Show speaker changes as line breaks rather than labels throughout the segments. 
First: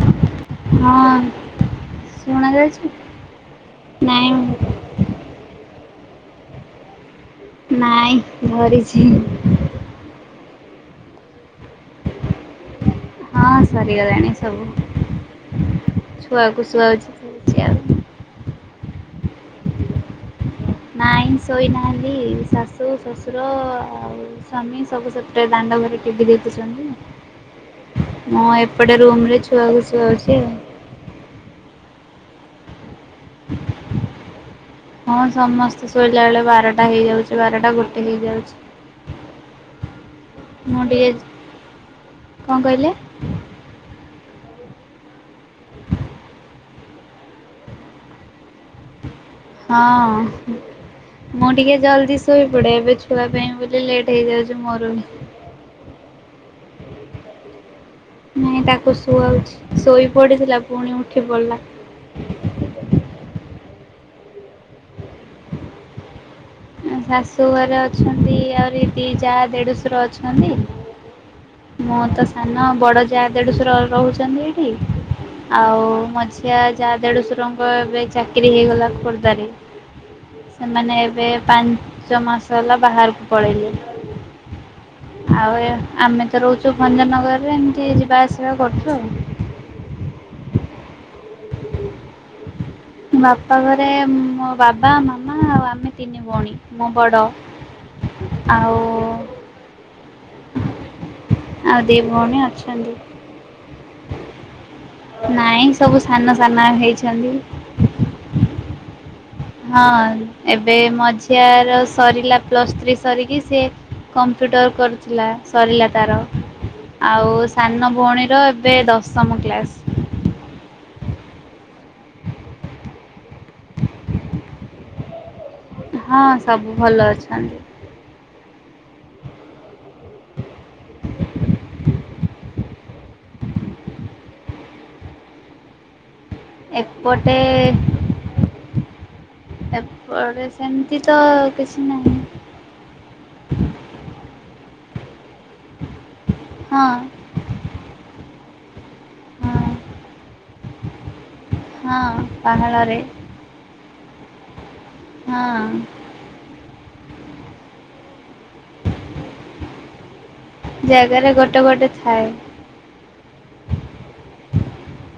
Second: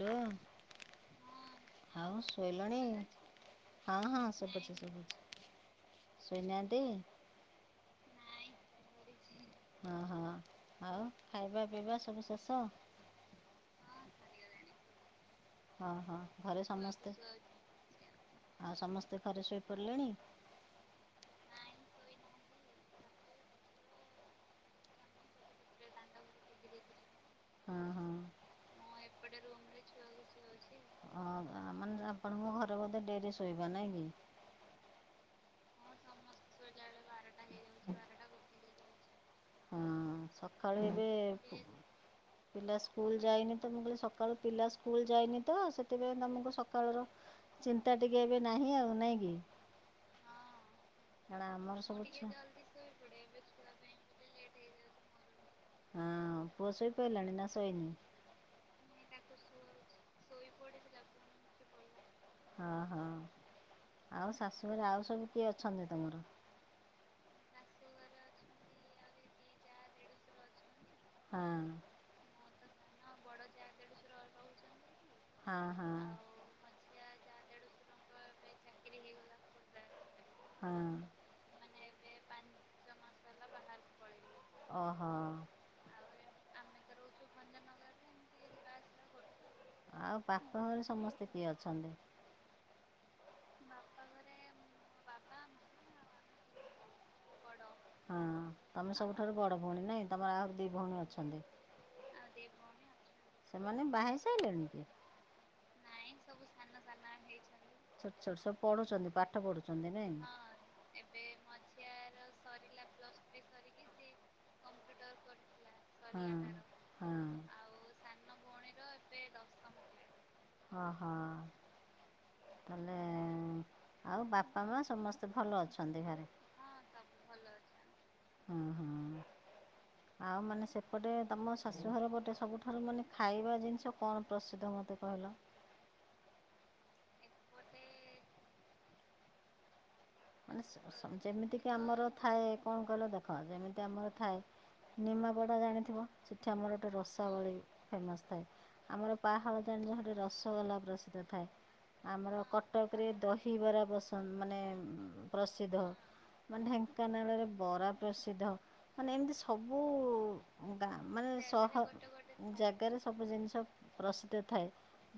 ହା,
ହଁ
ଆଉ ଶୋଇଲଣି?
ଶୁଣାଯାଉଛି?
ହଁ-ହଁ
ନାଇଁ
ଶୁଭୁଛି ଶୁଭୁଛି।
ନାଇଁ ଧରିଛି।
ହଁ ହଁ ଆଉ ଖାଇବା ପିଇବା ସବୁ ଶେଷ?
ହଁ ସରିଗଲାଣି ସବୁ।
ହଁ ହଁ
ଛୁଆକୁ
ଘରେ
ଶୁଆଉଛି
ସମସ୍ତେ
ଶୋଇଛି ଆଉ।
ଆଉ ସମସ୍ତେ ଘରେ ଶୋଇପଡ଼ିଲେଣି?
ନାଇଁ ଶୋଇନାହାନ୍ତି ଶାଶୁ ଶଶୁର ଆଉ ସ୍ୱାମୀ ସବୁ ସେପଟେ ଦାଣ୍ଡ ଘରେ ଟିଭି ଦେଖୁଛନ୍ତି।
ହଁ ହଁ।
ମୁଁ ଏପଟେ ରୁମ ରେ ଛୁଆକୁ ସୁଆଉଛି ଆଉ।
ହଁ ମାନେ ଆପଣଙ୍କ ଘରେ ବୋଧେ ଡେରି ଶୋଇବା ନାଇଁ କି?
ହଁ ସମସ୍ତେ ଶୋଇଲା ବେଳେ ବାରଟା ହେଇଯାଉଛି ବାରଟା ଗୋଟେ ହେଇଯାଉଛି।
ହଁ ସକାଳୁ
ମୁଁ
ଏବେ
ଟିକେ କଣ
ପିଲା
କହିଲେ?
ସ୍କୁଲ ଯାଇନି ତମ କହିଲ ସକାଳୁ ପିଲା ସ୍କୁଲ ଯାଇନି ତ ସେଥିପାଇଁ ତମକୁ ସକାଳର ଚିନ୍ତା ଟିକେ ଏବେ ନାହିଁ ଆଉ ନାଇଁ କି?
ହଁ ମୁଁ
କାରଣ
ଟିକେ
ଆମର ସବୁ
ଜଲଦି
ଛୁ
ଶୋଇପଡେ ଏବେ ଛୁଆ ପାଇଁ ବୋଲି ଲେଟ୍ ହେଇଯାଉଛି ମୋର ବି।
ହଁ ପୁଅ ସୋଇ ପଡିଲାଣି ନା ସୋଇନି?
ନାଇଁ ତାକୁ ଶୁଆଉଛି, ଶୋଇ ପଡିଥିଲା ପୁଣି ଉଠି ପଡିଲା।
ହଁ ହଁ ଆଉ ଶାଶୁ ଘରେ ଆଉ ସବୁ କିଏ ଅଛନ୍ତି ତୁମର?
ଶାଶୁ ଘରେ ଅଛନ୍ତି ଆହୁରି ଦି ଯା ଦେଢଶର ଅଛନ୍ତି।
ହଁ
ମୁଁ ତ ସାନ ବଡ ଯାହା ଦେଢସୁର ରହୁଛନ୍ତି ଏଇଠି।
ହଁ ହଁ।
ମଝିଆ ଯା ଦେଢ଼ସୁର ଙ୍କ ଏବେ ଚାକିରି ହେଇଗଲା ଖୋର୍ଦ୍ଧାରେ।
ହଁ
ସେମାନେ ଏବେ ପାଞ୍ଚ ମାସ ହେଲା ବାହାରକୁ ପଳେଇଲେ
ଓହୋ
ଆଉ ଆମେ ମେତ ରହୁଛୁ ଭଞ୍ଜନଗରରେ ଏମିତି ଯିବା ଆସିବା କରୁଛୁ ଆଉ।
ଆଉ ବାପ ଘରେ ସମସ୍ତେ କିଏ ଅଛନ୍ତି?
ବାପା ଘରେ ମୋ ବାବା ମାମା ଆଉ ଆମେ ତିନି ଭଉଣୀ। ମୁଁ ବଡ
ହଁ ତମେ ସବୁଠାରୁ ବଡ଼ ଭଉଣୀ ନାଇଁ ତମର ଆହୁରି ଦି ଭଉଣୀ ଅଛନ୍ତି।
ଆଉ ଦି ଭଉଣୀ ଅଛନ୍ତି।
ସେମାନେେ ବାହା ହେଇ ସାରିଲେଣି କି?
ନାଇଁ ସବୁ ସାନ ସାନ ହେଇଛନ୍ତି।
ଛୋଟ ଛୋଟ ସବୁ ପଢୁଛନ୍ତି ପାଠ ପଢୁଛନ୍ତି
ହଁ
ନାଇଁ? ହିଁ।
ଏବେ ମଝିଆ ର ସରିଲା ପ୍ଲସ୍ ଥ୍ରୀ ସରିକି ସେ କମ୍ପ୍ୟୁଟର କରୁଥିଲା ସରିଲା ତାର।
ହଁ। ହଁ
ଆଉ ସାନ ଭଉଣୀର ଏବେ ଦଶମ କ୍ଲାସ।
ହଁ ହଁ। ତାହେଲେ ଆଉ ବାପା ମା ସମସ୍ତେ ଭଲ ଅଛ
ହଁ ସବୁ ଭଲ ଅଛନ୍ତି।
ହୁଁ ହୁଁ ଆଉ ମାନେ ସେପଟେ ତମ ଶାଶୁଘର ପଟେ ସବୁଠାରୁ ମାନେ ଖାଇବା ଜିନିଷ କଣ ପ୍ରସିଦ୍ଧ ମୋତେ କହିଲ?
ଏପଟେ ଏ
ମାନେ ଯେମିତିକି ଆମର
ନାହିଁ।
ଥାଏ କଣ କହିଲ ଦେଖ ଯେମିତି ଆମର ଥାଏ ନିମାପଡ଼ା ଜାଣିଥିବ ସେଠି ଆମର
ହଁ
ଗୋଟେ ରଷ ଗଲ ଫେମସ୍ ଥାଏ ଆମର
ହଁ
ପାହାଳ ଜଣି [unintelligible] ରସଗୋଲା ପ୍ରସିଦ୍ଧ ଥାଏ
ହଁ
ଆମର
ପାହାଳରେ
କଟକରେ ଦହି ବରା ପସନ୍ଦ ମାନେ
ହଁ
ପ୍ରସିଦ୍ଧ। ମାନେ ଢେଙ୍କାନାଳରେ ବରା ପ୍ରସିଦ୍ଧ। ମାନେ ଏମିତି ସବୁ ଗାଁ
ଜାଗାରେ
ମାନେ
ଗୋଟେ
ସହର
ଗୋଟେ ଥାଏ।
ଜାଗାରେ ସବୁ ଜିନିଷ ପ୍ରସିଦ୍ଧ ଥାଏ।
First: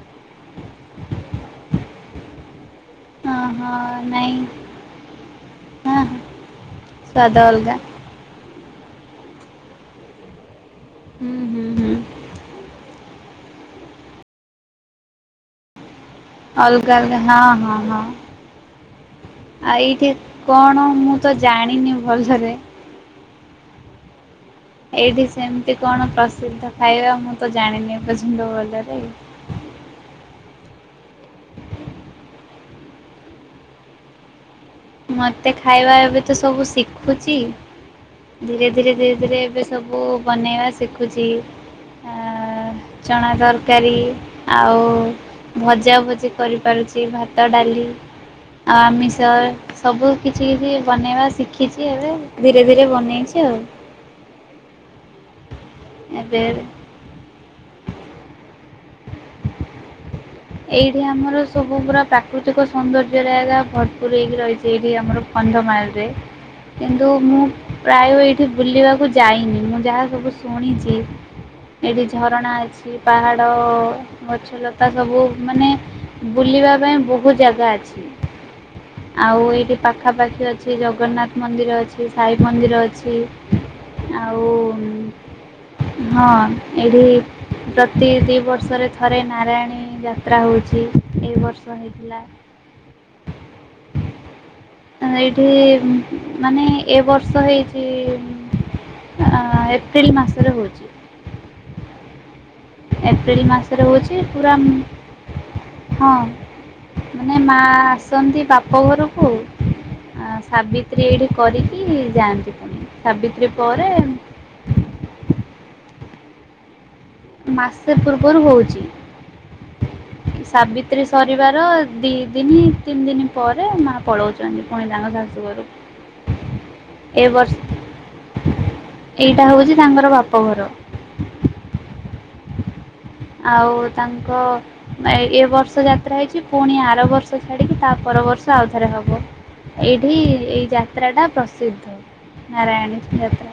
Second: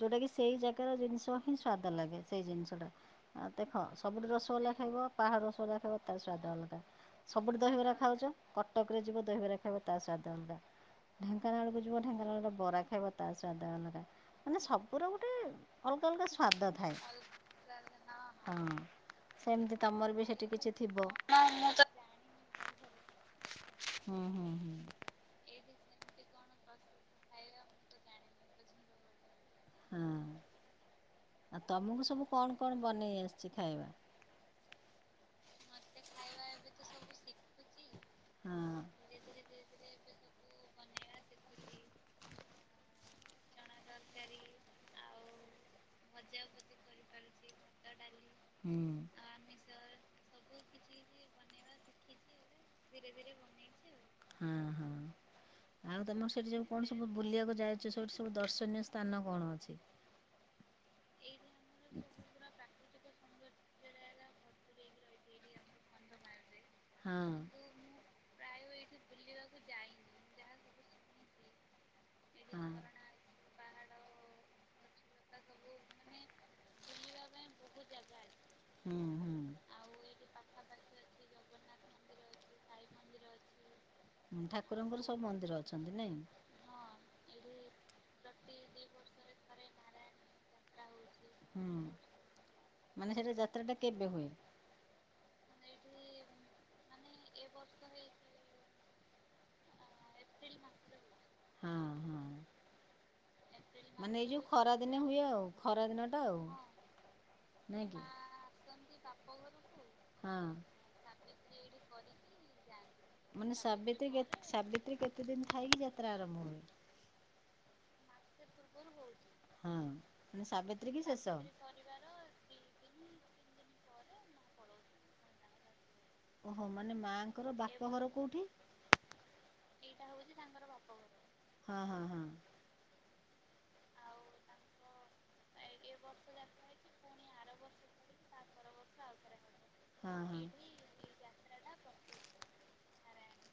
ଯୋଉଟା କିି ସେଇ ଜାଗାର ଜିନିଷ ହିଁ ସ୍ଵାଦ ଲାଗେ ସେଇ ଜିନିଷଟା
ହଁ ହଁ
ଦେଖ ସବୁଠୁ
ନାଇଁ
ରସଗଲା ଖାଇବ ପାହାଡ଼ ରସଗୋଲା
ହଁ
ଖାଇବ ତାର ସ୍ୱାଦ ଅଲଗା
ସ୍ୱାଦ
ସବୁଠୁ
ଅଲଗା।
ଦହିବରା ଖାଉଚ କଟକରେ ଯିବ ଦହିବରା ଖାଇବା ତା ସ୍ୱାଦ ଅଲଗା
ହୁଁ ହୁଁ
ଢେଙ୍କାନାଳକୁ
ହୁଁ
ଯିବ ଢେଙ୍କାନାଳରେ ବରା ଖାଇବା ତା ସ୍ୱାଦ ଅଲଗା ମାନେ ସବୁର ଗୋଟେ ଅଲଗା ଅଲଗା ସ୍ୱା ସ୍ୱାଦ
ଅଲଗା
ଥାଏ
ଅଲଗା ହଁ ହଁ ହଁ ଆଉ
ହଁ। ସେମିତି
ଏଇଠି
ତମର ବି ସେଠି କିଛି
କଣ
ଥିବ।
ମୁଁ ତ ଜାଣିନି ଭଲରେ
[unintelligible] ହୁଁ ହୁଁ ହୁଁ।
ଏଇଠି ସେମିତି କଣ ପ୍ରସିଦ୍ଧ ଖାଇବା ମୁଁ ତ ଜାଣିନି ବୁଝିଲ ଭଲରେ।
ହଁ ଆଉ ତମକୁ ସବୁ କଣ କଣ ବନେଇ ଆସିଛି ଖାଇବା?
ମତେ ଖାଇବା ଏବେ ତ ସବୁ ଶିଖୁଛି। ଧୀରେ
ହଁ
ଧୀରେ ଧୀରେ ଧୀରେ ଏବେ ସବୁ ବନେଇବା ଶିଖୁଛି ଆଉ ଚଣାତର କାରୀ ଆଉ ଭଜା ଭଜି କରିପାରୁଛି ଭାତ, ଡାଲି ଆଉ
ହୁଁ
ଆମିଷ। ତ କିଛି କିଛି ବନେଇବା ଶିଖିଛି ଏବେ।
ଧୀରେ ଧୀରେ ବନେଇ ହଁ ହଁ ଆଉ ତମର
ଏବେ
ସେଠି ଯୋଉ ସବୁ ବୁଲିବାକୁ ଯାଉଛ ସେଇଠି ସବୁ ଦର୍ଶନୀୟ ସ୍ଥାନ କଣ ଅଛି?
ଏଇଠି ଆମର ସବୁ ପୁରା ପା ପ୍ରାକୃତିକ ସୌନ୍ଦର୍ଯ୍ୟ ଜାଗା ଭରପୁର ହେଇକି ରହିଛି ଏଇଠି ଆମର କନ୍ଧମାଳରେ। କିନ୍ତୁ
ହଁ
ମୁଁ ପ୍ରାୟ ଏଇଠି ବୁଲିବାକୁ ଯାଇନି ମୁଁ ଯାହା ସବୁ ଶୁଣିଛି ଏଠି ଝରଣା
ହଁ।
ଅଛି ପାହାଡ଼ ଗଛ ଲତା ସବୁ ମାନେ ବୁଲିବା ପାଇଁ ବହୁତ ଜାଗା ଅଛି
ହୁଁ
ଆଉ
ହୁଁ
ଏଠି ପାଖାପାଖି ଅଛି ଜଗନ୍ନାଥ ମନ୍ଦିର ଅଛି, ସାଇ ମନ୍ଦିର ଅଛି। ଆଉ
ଠାକୁରଙ୍କର ସବୁ ମନ୍ଦିର ଅଛନ୍ତି ନାଇଁ
ହଁ ଏଠି ପ୍ରତି ଦି ବର୍ଷରେ ଥରେ ନାରାୟଣୀ ଯାତ୍ରା ହଉଛି।
ହୁଁ ମାନେ ସେଇଟା ଯାତ୍ରା ଟା କେବେ ହୁଏ?
ଏଇଠି ମାନେ ଏ ବର୍ଷ ହେଇଛି ଅ ଏପ୍ରିଲ ମାସରେ ହଉଛି।
ହଁ ହଁ ହଁ।
ଏପ୍ରିଲ ମାସ
ମାନେ ଏଇ ଯଉ ଖରା ଦିନେ ହୁଏ ଆଉ ଖରା
ହଁ
ଦିନଟା ଆଉ।
ମାନେ ମା
ନାଇଁ କି?
ଆସନ୍ତି ବାପ ଘରକୁ। ଆ
ହଁ।
ସାବିତ୍ରୀ ଏଇଠି କରିକି ଯାଆନ୍ତି ପୁଣି ସାବିତ୍ରୀ
ମାନେ
ପରେ
ସାବିତ୍ରୀ କେ ସାବିତ୍ରୀ କେତେ ଦିନ ଥାଇକି ଯାତ୍ରା ଆରମ୍ଭ ହୁଏ।
ମାସେ ପୂର୍ବରୁ ହଉ
ହଁ ମାନେ ସାବିତ୍ରୀ କି ଶେଷ।
ଦି ଦିନି ତିନି ଦିନ ପରେ ମା ପଳାଉଛନ୍ତି ପୁଣି ତାଙ୍କ ଶାଶୁଘରୁ।
ଓହୋ ମାନେ ମାଆଙ୍କର ବାପ ଘର କୋଉଠି?
ଏଇଟା ହଉଛି ତାଙ୍କର ବାପଘର।
ହଁ ହଁ ହଁ।
ଆଉ ତାଙ୍କ ଏ ବର୍ଷ ଯାତ୍ରା ହେଇଛି ପୁଣି ଆର ବର୍ଷ ଛାଡିକି ତା ପର ବର୍ଷ ଆଉଥରେ ହବ। ଏଇଠି
ହଁ ହଁ।
ଏଇ ଯାତ୍ରା ଟା ପ୍ରସିଦ୍ଧ ନାରାୟଣୀ ଯାତ୍ରା।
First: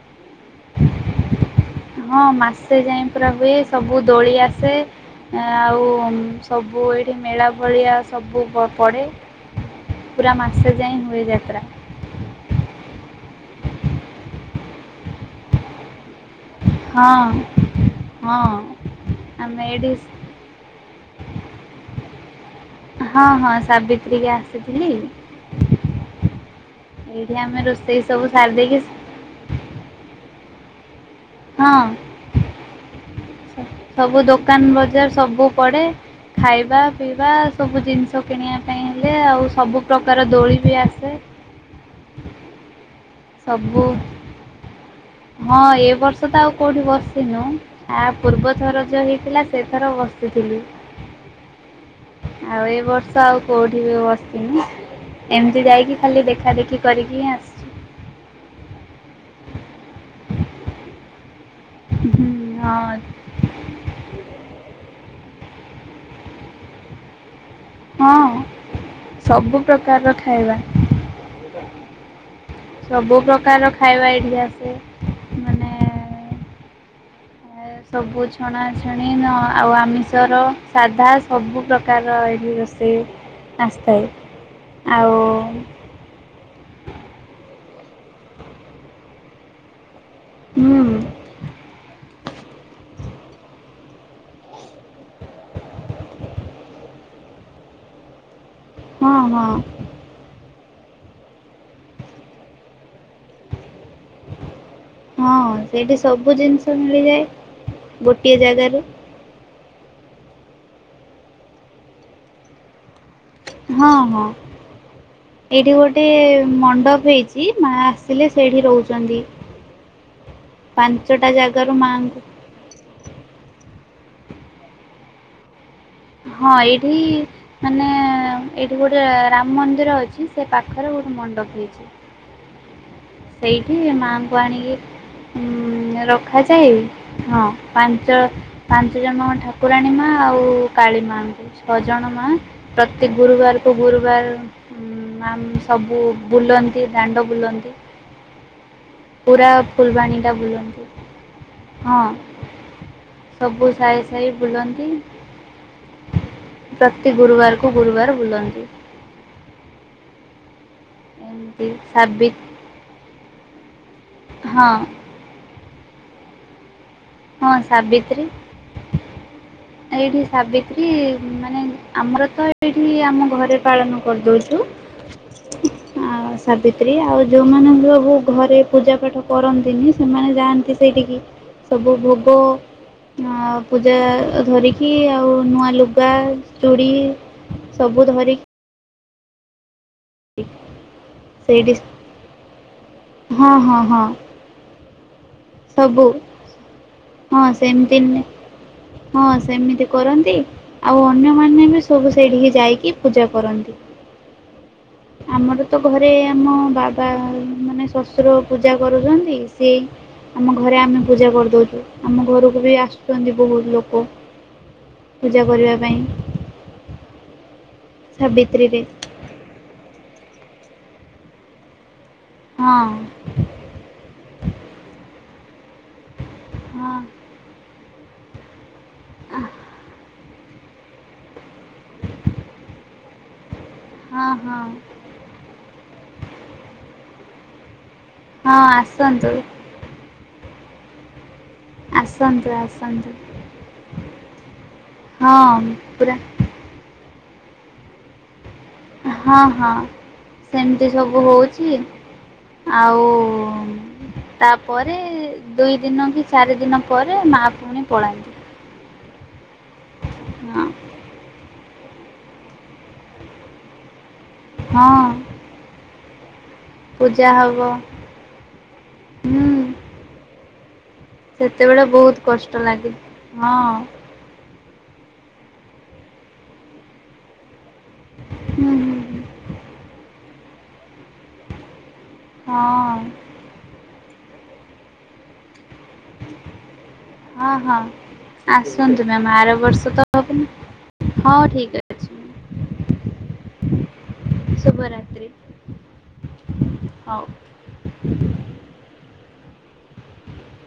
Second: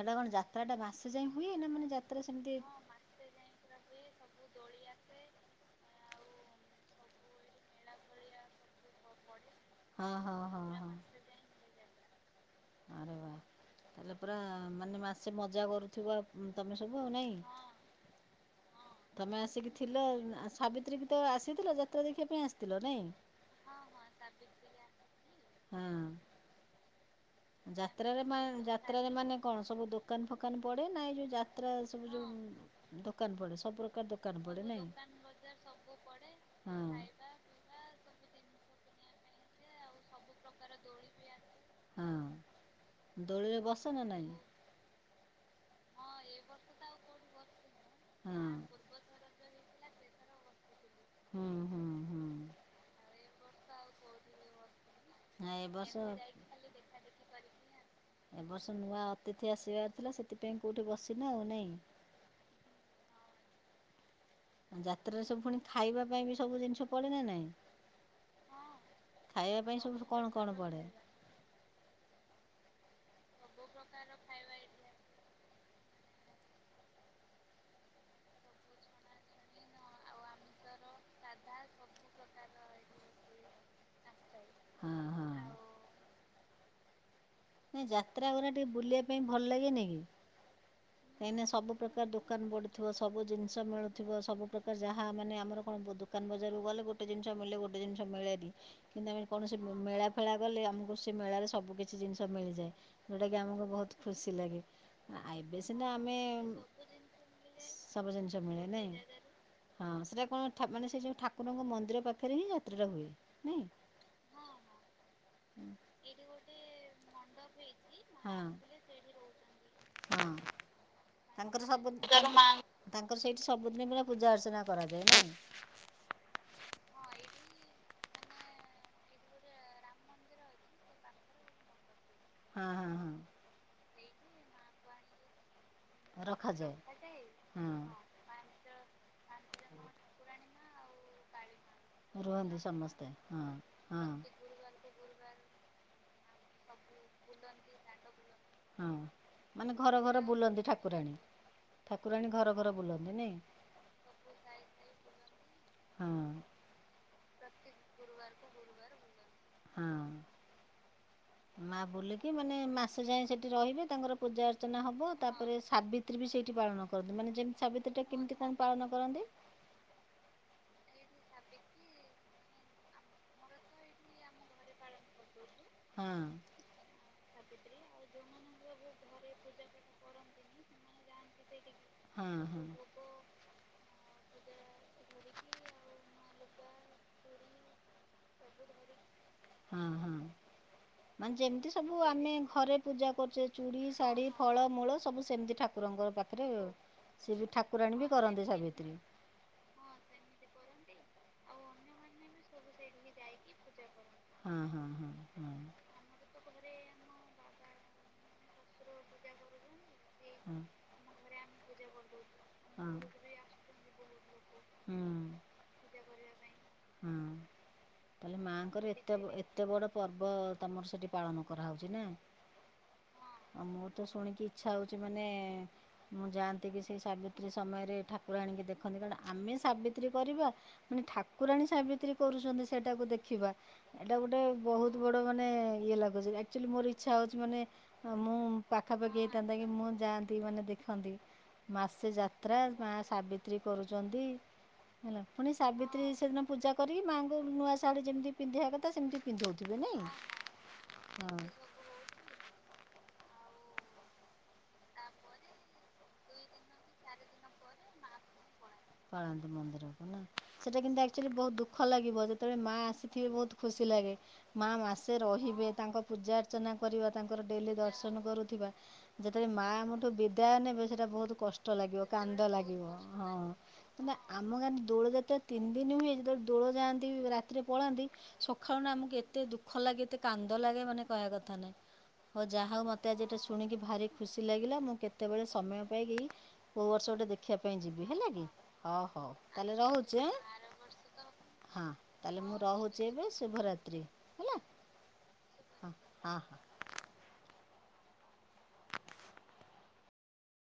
ହେଟା କଣ ଯାତ୍ରା ଟା ମାସେ ଯାଏ ହୁଏ ନା ମାନେ ଯାତ୍ରା
ହଁ
ସେମିତି
ମାସେ ଯାଏ ପୁରା ହୁଏ। ସବୁ ଦୋଳି ଆସେ ଆଉ ସବୁ ଏଇଠି ମେଳା ଏ ଭଳିଆ ସବୁ ପ ପଡ଼େ
ହଁ ହଁ
ପୁରା
ହଁ
ମାସେ
ହଁ
ଯାଏ ହୁଏ ଯାତ୍ରା।
ଆରେ ବା ତାହେଲେ ପୁରା ମାନେ ମାସେ ମଜା କରୁଥିବ। ତମେ ସବୁ ଆଉ
ହଁ
ନାଇଁ, ହଁ ତମେ
ଆମେ
ଆସିକି
ଏଇଠି
ଥିଲ ସାବିତ୍ରୀ ତ ଆସିଥିଲେ ଯାତ୍ରା ଦେଖିବା ପାଇଁ ଆସି
ହଁ ହଁ ସାବିତ୍ରୀ କି ଆସିଥିଲି।
ହଁ।
ଏଇଆ।
ଯାତ୍ରାରେ ମା ଯାତ୍ରାରେ ମାନେ କଣ ସବୁ ଦୋକାନ ଫୋକାନ ପଡେ ନା ଏ ଯୋଉ ଯାତ୍ରା
ହଁ
ସବୁ ଯୋଉ ଦୋକାନ ପଡ଼େ ପ୍ରକାର
ସବୁ
ପଡ଼େ
ଦୋକାନ
ନାଇଁ
ବଜାର ସବୁ ପଡେ ଖାଇବା
ହଁ।
ପିଇବା ସବୁ ଜିନିଷ କିଣିବା ପାଇଁ ହେଲେ ଆଉ ସବୁ ପ୍ର୍ରକାର ଦୋଳି ବି ଆସେ।
ହଁ ଦୋଳିରେ
ସବୁ
ବସ ନା ନାଇଁ?
ହଁ ଏ ବର୍ଷ ତ ଆଉ କୋଉଠି ବସିନୁ, ଆ ପୂର୍ବ
ହଁ।
ଥର ଯୋଉ ହେଇଥିଲା। ଏଥର ବସିଥିଲି।
ହୁଁ ହୁଁ ହୁଁ
ଆଉ ଏ ବର୍ଷ ଆଉ କୋଉଠି ବି ବସିନି।
ଆ
ଏମିତି
ଏ ବର୍ଷ
ଯାଇକି ଖାଲି ଦେଖା ଦେଖି କରିକି ହିଁ ଆସ
ଏ ବର୍ଷ ନୂଆ ଅତିଥି ଆସିବାର ଥିଲା ସେଥିପାଇଁ କୋଉଁଠି ବସିନା ଆଉ ନାଇଁ।
ହଁ।
ଯାତ୍ରାରେ ସବୁ ପୁଣି ଖାଇବା ପାଇଁ ବି ସବୁ ଜିନିଷ ପଡେ ନା ନାଇଁ।
ହଁ
ଖାଇବା
ସବୁ
ପାଇଁ
ପ୍ରକାରର
କଣ କଣ
ଖାଇବା।
ପଡ଼େ
ସବୁ ପ୍ରକାର ଖାଇବା ଏଇଠି ଆସେ। ମାନେ ସବୁ ଛଣାଛଣି ନ ଆଉ ଆମେ। [inaudible] ସାଧା ସବୁ ପ୍ରକାରର ଏଠି ରୋଷେଇ ଆସିଥାଏ।
ହଁ
ଆଉ।
ହଁ। ନାଇ ଯାତ୍ରା ଗୁଡା ଟିକେ ବୁଲିବା ପାଇଁ ଭଲ ଲାଗେ ନି କି?
ହୁଁ।
କାହିଁନା ସବୁ ପ୍ରକାର ଦୋକାନ ବଢୁଥିବ ସବୁ ଜିନିଷ ମିଳୁଥିବ ସବୁ ପ୍ରକାର ଯାହା ମାନେ ଆମର କଣ ଦୋକାନ ବଜାରକୁ ଗଲେ ଗୋଟେ ଜିନିଷ ମିଳେ ଗୋଟେ ଜିନିଷ ମିଳେନି
ହଁ
କିନ୍ତୁ ଆମେ
ହଁ
କୌଣସି ମେଳା ଖେଳା ଗଲେ ଆମକୁ ସେ ମେଳାରେ ସବୁ କିିଛି ଜିନିଷ ମିଳିଯାଏ। ଯେଉଁଟାକି ଆମକୁ ବହୁତ ଖୁସି ଲାଗେ
ହଁ
ଏବେ ସିନା
ସେଇଠି
ଆମେ
ସବୁ ଜିନିଷ ମିଳିଯାଏ
ସବୁ
ଗୋଟିଏ
ଜିନିଷ ମିଳେ
ଜାଗାରେ
ନାଇଁ। ହଁ ସେଟା କଣ ମାନେ ସେ ଯୋଉ ଠାକୁରଙ୍କ ମନ୍ଦିର ପାଖରେ ହିଁ ଯାତ୍ରାଟା ହୁଏ। ନାଇଁ
ହଁ ହଁ। ଏଇଠି ଗୋଟେ ମଣ୍ଡପ ହେଇଛି ମା ଆସିଲେ
ହଁ
ସେଇଠି ରହୁଛନ୍ତି।
ହଁ।
ପାଞ୍ଚଟା
ତାଙ୍କର
ଜାଗାରୁ
ସବୁ
ମାଙ୍କୁ
ତାଙ୍କ ତାଙ୍କର ସେଇଠି ସବୁଦିନ ପ ପୂଜା ଅର୍ଚ୍ଚନା କରାଯାଏ ନାଇଁ?
ହଁ ଏଇଠି ମାନେ ଏଇଠି ଗୋଟେ ରାମ ମନ୍ଦିର ଅଛି ସେ ପାଖରେ ଗୋଟେ ମଣ୍ଡପ ହେଇଛି।
ହଁ, ହଁ, ହଁ।
ସେଇଠି ମାଆଙ୍କୁ ଆଣିକି ରଖାଯାଏ ହଁ ପାଞ୍ଚ ପାଞ୍ଚ ଜଣ ମା ଠାକୁରାଣୀ ମା ଆଉ, କାଳିମା ନଜଣ
ହଁ
ମା
ରୁହନ୍ତି ସମସ୍ତେ
ପ୍ରତ୍ୟକ
ହଁ
ଗୁରୁବାରକୁ
ହଁ
ଗୁରୁବାର ମାମ୍ ସବୁ ବୁଲନ୍ତି ଦାଣ୍ଡ ବୁଲନ୍ତି।
ହଁ
ପୁରା
ମାନେ ଘର ଘର
ଫୁଲବାଣୀଟା
ବୁଲନ୍ତି ଠାକୁରାଣୀ?
ହଁ
ଠାକୁରାଣୀ ଘର ଘର ବୁଲନ୍ତି ନାଇ?
ସବୁ ସାହି ସାହି ବୁଲନ୍ତି
ହଁ।
ପ୍ରତି ଗୁରୁବାରକୁ ଗୁରୁବାର ବୁଲନ୍ତି।
ହଁ।
ଏମିତି
ମା
ସାବି
ବୁଲିକି ମାନେ ମାସେ ଯାଏଁ ସେଠି ରହିବେ ତାଙ୍କର ପୂଜା
ହଁ
ଅର୍ଚ୍ଚନା ହେବ। ତାପରେ ସାବିତ୍ରୀ ବି ସେଇଠି ପାଳନ କରନ୍ତି। ମାନେ ଯେମିତି ସାବିତ୍ରୀ ଟା କେମିତି କଣ ପାଳନ କରନ୍ତି?
ଏଇଠି ସାବିତ୍ରୀ, ମାନେ ଆମର ତ ଏଇଠି ଆମ ଘରେ ପାଳନ କରିଦଉଛୁ।
[unintelligible] ହଁ
[inaudible] ଆଉ ସାବିତ୍ରୀ ଆଉ ଯେଉଁମାନେ ସବୁ ଘରେ ପୂଜା ପାାଠ କରନ୍ତିନି ସେମାନେ ଯାଆନ୍ତି ସେଇଠିକି। ସବୁ
ହଁ
ଭୋଗ
ହଁ
ଅ ପୂଜା। ଧରିକି ଆଉ ନୂଆ ଲୁଗା ଚୁଡ଼ି ସବୁ ଧରି
ହଁ ହଁ। ମାନେ ଯେମିତି
ସେଇଠି
ସବୁ ଆମେ ଘରେ ପୂଜା କରୁଛେ
ହଁ ହଁ
ଚୁଡି,
ହଁ
ଶାଢୀ। ଫଳମୂଳ ସବୁ ସେମିତି
ସବୁ
ଠାକୁରଙ୍କ ପାଖରେ ସିଏ
ହଁ
ବି
ସେମିତି
ଠାକୁରାଣୀ ବି କରନ୍ତି ସାବିତ୍ରୀ।
ହଁ ସେମିତି କରନ୍ତି ଆଉ ଅନ୍ୟମାନେ ବି ସବୁ ସେଇଡି କି ଯାଇକି ପୂଜା କରନ୍ତି।
ହଁ ହଁ। ହଁ ହଁ
ଆମର ତ ଘରେ ଆମ ବାବା ମାନେ ଶଶ ଶଶୁର ପୂଜା କରୁଛନ୍ତି ସେ ଆମ
ହଁ
ଘରେ ଆମେ ପୂଜା କରିଦଉଛୁ ଆମ ଘରକୁ ବି
ହଁ
ଆସୁଛନ୍ତି। ବହୁତ ଲୋକ
ହୁଁ
ପୂଜା କରିବା ପାଇଁ।
ହଁ ତାହେଲେ
ସାବିତ୍ରୀରେ
ମାଙ୍କର ଏ ଏତେ ଏତେ ବଡ଼ ପର୍ବ ତମର ସେଠି ପାଳନ କରାହେଉଛି ନା।
ହଁ।
ଆଉ ମୁଁ ତ ଶୁଣିକି ଇଚ୍ଛା ହଉଛି ମାନେ ମୁଁ ଯାଆନ୍ତି କି
ହଁ
ସେଇ ସା ତ୍ରୀ ସମୟରେ ଠାକୁର ଆଣିକି ଦେଖନ୍ତି କାରଣ ଆମେ ସାବିତ୍ରୀ କରିବା ପୁଣି ଠାକୁ କୁରାଣୀ ସାବିତ୍ରୀ କରୁଛନ୍ତି ସେଇଟାକୁ ଦେଖିବା ଏଇଟା
ହଁ
ଗୋଟେ
ହଁ ହଁ
ବହୁତ। ବଡ ମାନେ ଇଏ ଲାଗୁଚି ଆକଚୁଆଲି ମୋର ଇଛା ହଉଛି ମାନେ ଆଉ ମୁଁ ପାଖାପାଖି
ଆସନ୍ତୁ
ହେଇଥାନ୍ତା କି ମୁଁ ଯାଆନ୍ତି ମାନେ ଦେଖନ୍ତି। ମାସେ
ଆସନ୍ତୁ
ଯାତ୍ରା ମା
ଆସନ୍ତୁ
ସାବିତ୍ରୀ କରୁଛନ୍ତି ହେଲା ପୁଣି
ହଁ
ସାବିତ୍ରୀ।
ପୁରା
ସେଦିନ ପୂଜା କରି ମାଆଙ୍କୁ ନୂଆ ଶାଢ଼ୀ ଯେମିତି ପିନ୍ଧିବା କଥା ସେମିତି
ହଁ ହଁ
ପିନ୍ଧଉଥିବେ ନାଇଁ
ସେମିତି ସବୁ
ହଁ
ହଉଛି। ଆଉ। ତାପରେ ଦୁଇ ଦିନ କି ଚାରି ଦିନ ପରେ ମାଆ ପୁଣି ପଳାନ୍ତି।
ପଳାନ୍ତି ମନ୍ଦିରକୁ ନା।
ହଁ
ସେଇଟା କିନ୍ତୁ ଆକ୍ଚୁଆଲି ବହୁତ ଦୁଃଖ ଲାଗିବ ଯେତେବେଳେ ମାଆ ଆସିଥିବେ ବହୁତ ଖୁସି ଲାଗେ। ମା
ହଁ
ମାସେ ରହିବେ ତାଙ୍କ ପୂଜା ଅର୍ଚ୍ଚନା କରିବା
ପୂଜା
ତାଙ୍କର
ହବ
ଡେଲି ଦର୍ଶନ କରୁଥିବା।
ହୁଁ
ମାଆ ଆମଠୁ ବିଦାୟ ନେବେ ସେଇଟା ବହୁତ କଷ୍ଟ
ସେତେବେଳେ
ଲାଗିବ
ବହୁତ
କାନ୍ଦ
କଷ୍ଟ
ଲାଗିବ
ଲାଗେ
ହଁ। ହେ ନା ଆମ ଗାଁରେ ଦୋଳ ଯାତ୍ରା ତିନି ଦିନ ହୁଏ ଯେତେବେଳେ ଦୋଳ ଯାଆନ୍ତି ରାତିରେ ପଳାନ୍ତି।
ହୁଁ
ସଖାଳୁ ନା
ହୁଁ
ଆମକୁ
ହୁଁ
ଏତେ ଦୁଃଖ ଲାଗେ ଏତେ କାନ୍ଦ ଲାଗେ ମାନେ କହିବା କଥା ନୁହେଁ। ହଉ ଯାହା ହଉ
ହଁ
ମୋତେ ଆଜି ଏଇଟା ଶୁଣିକି ଭାରି ଖୁସି ଲାଗିଲା ମୁଁ କେତେବେଳେ ସମୟ ପାଇକି। କୋଉ ବର୍ଷ ଗୋଟେ
ହଁ
ଦେଖବା
ହଁ
ପାଇଁ ଯିବି ହେଲା ଗି ହ
ଆସନ୍ତୁ ମ୍ୟାମ୍
ହଉ
ଆର
ତାହଲେ
ବର୍ଷ ତ
ରହୁଛି ଆଁ।
ହବନି ଠିକ୍
ହଁ
ଅଛି
ତାହେଲେ ମୁଁ ରହୁଛି ଏବେ ଶୁଭରାତ୍ରି ହେଲା।
ଶୁଭରାତ୍ରି।
ହ ହଁ ହଁ।
ହଉ।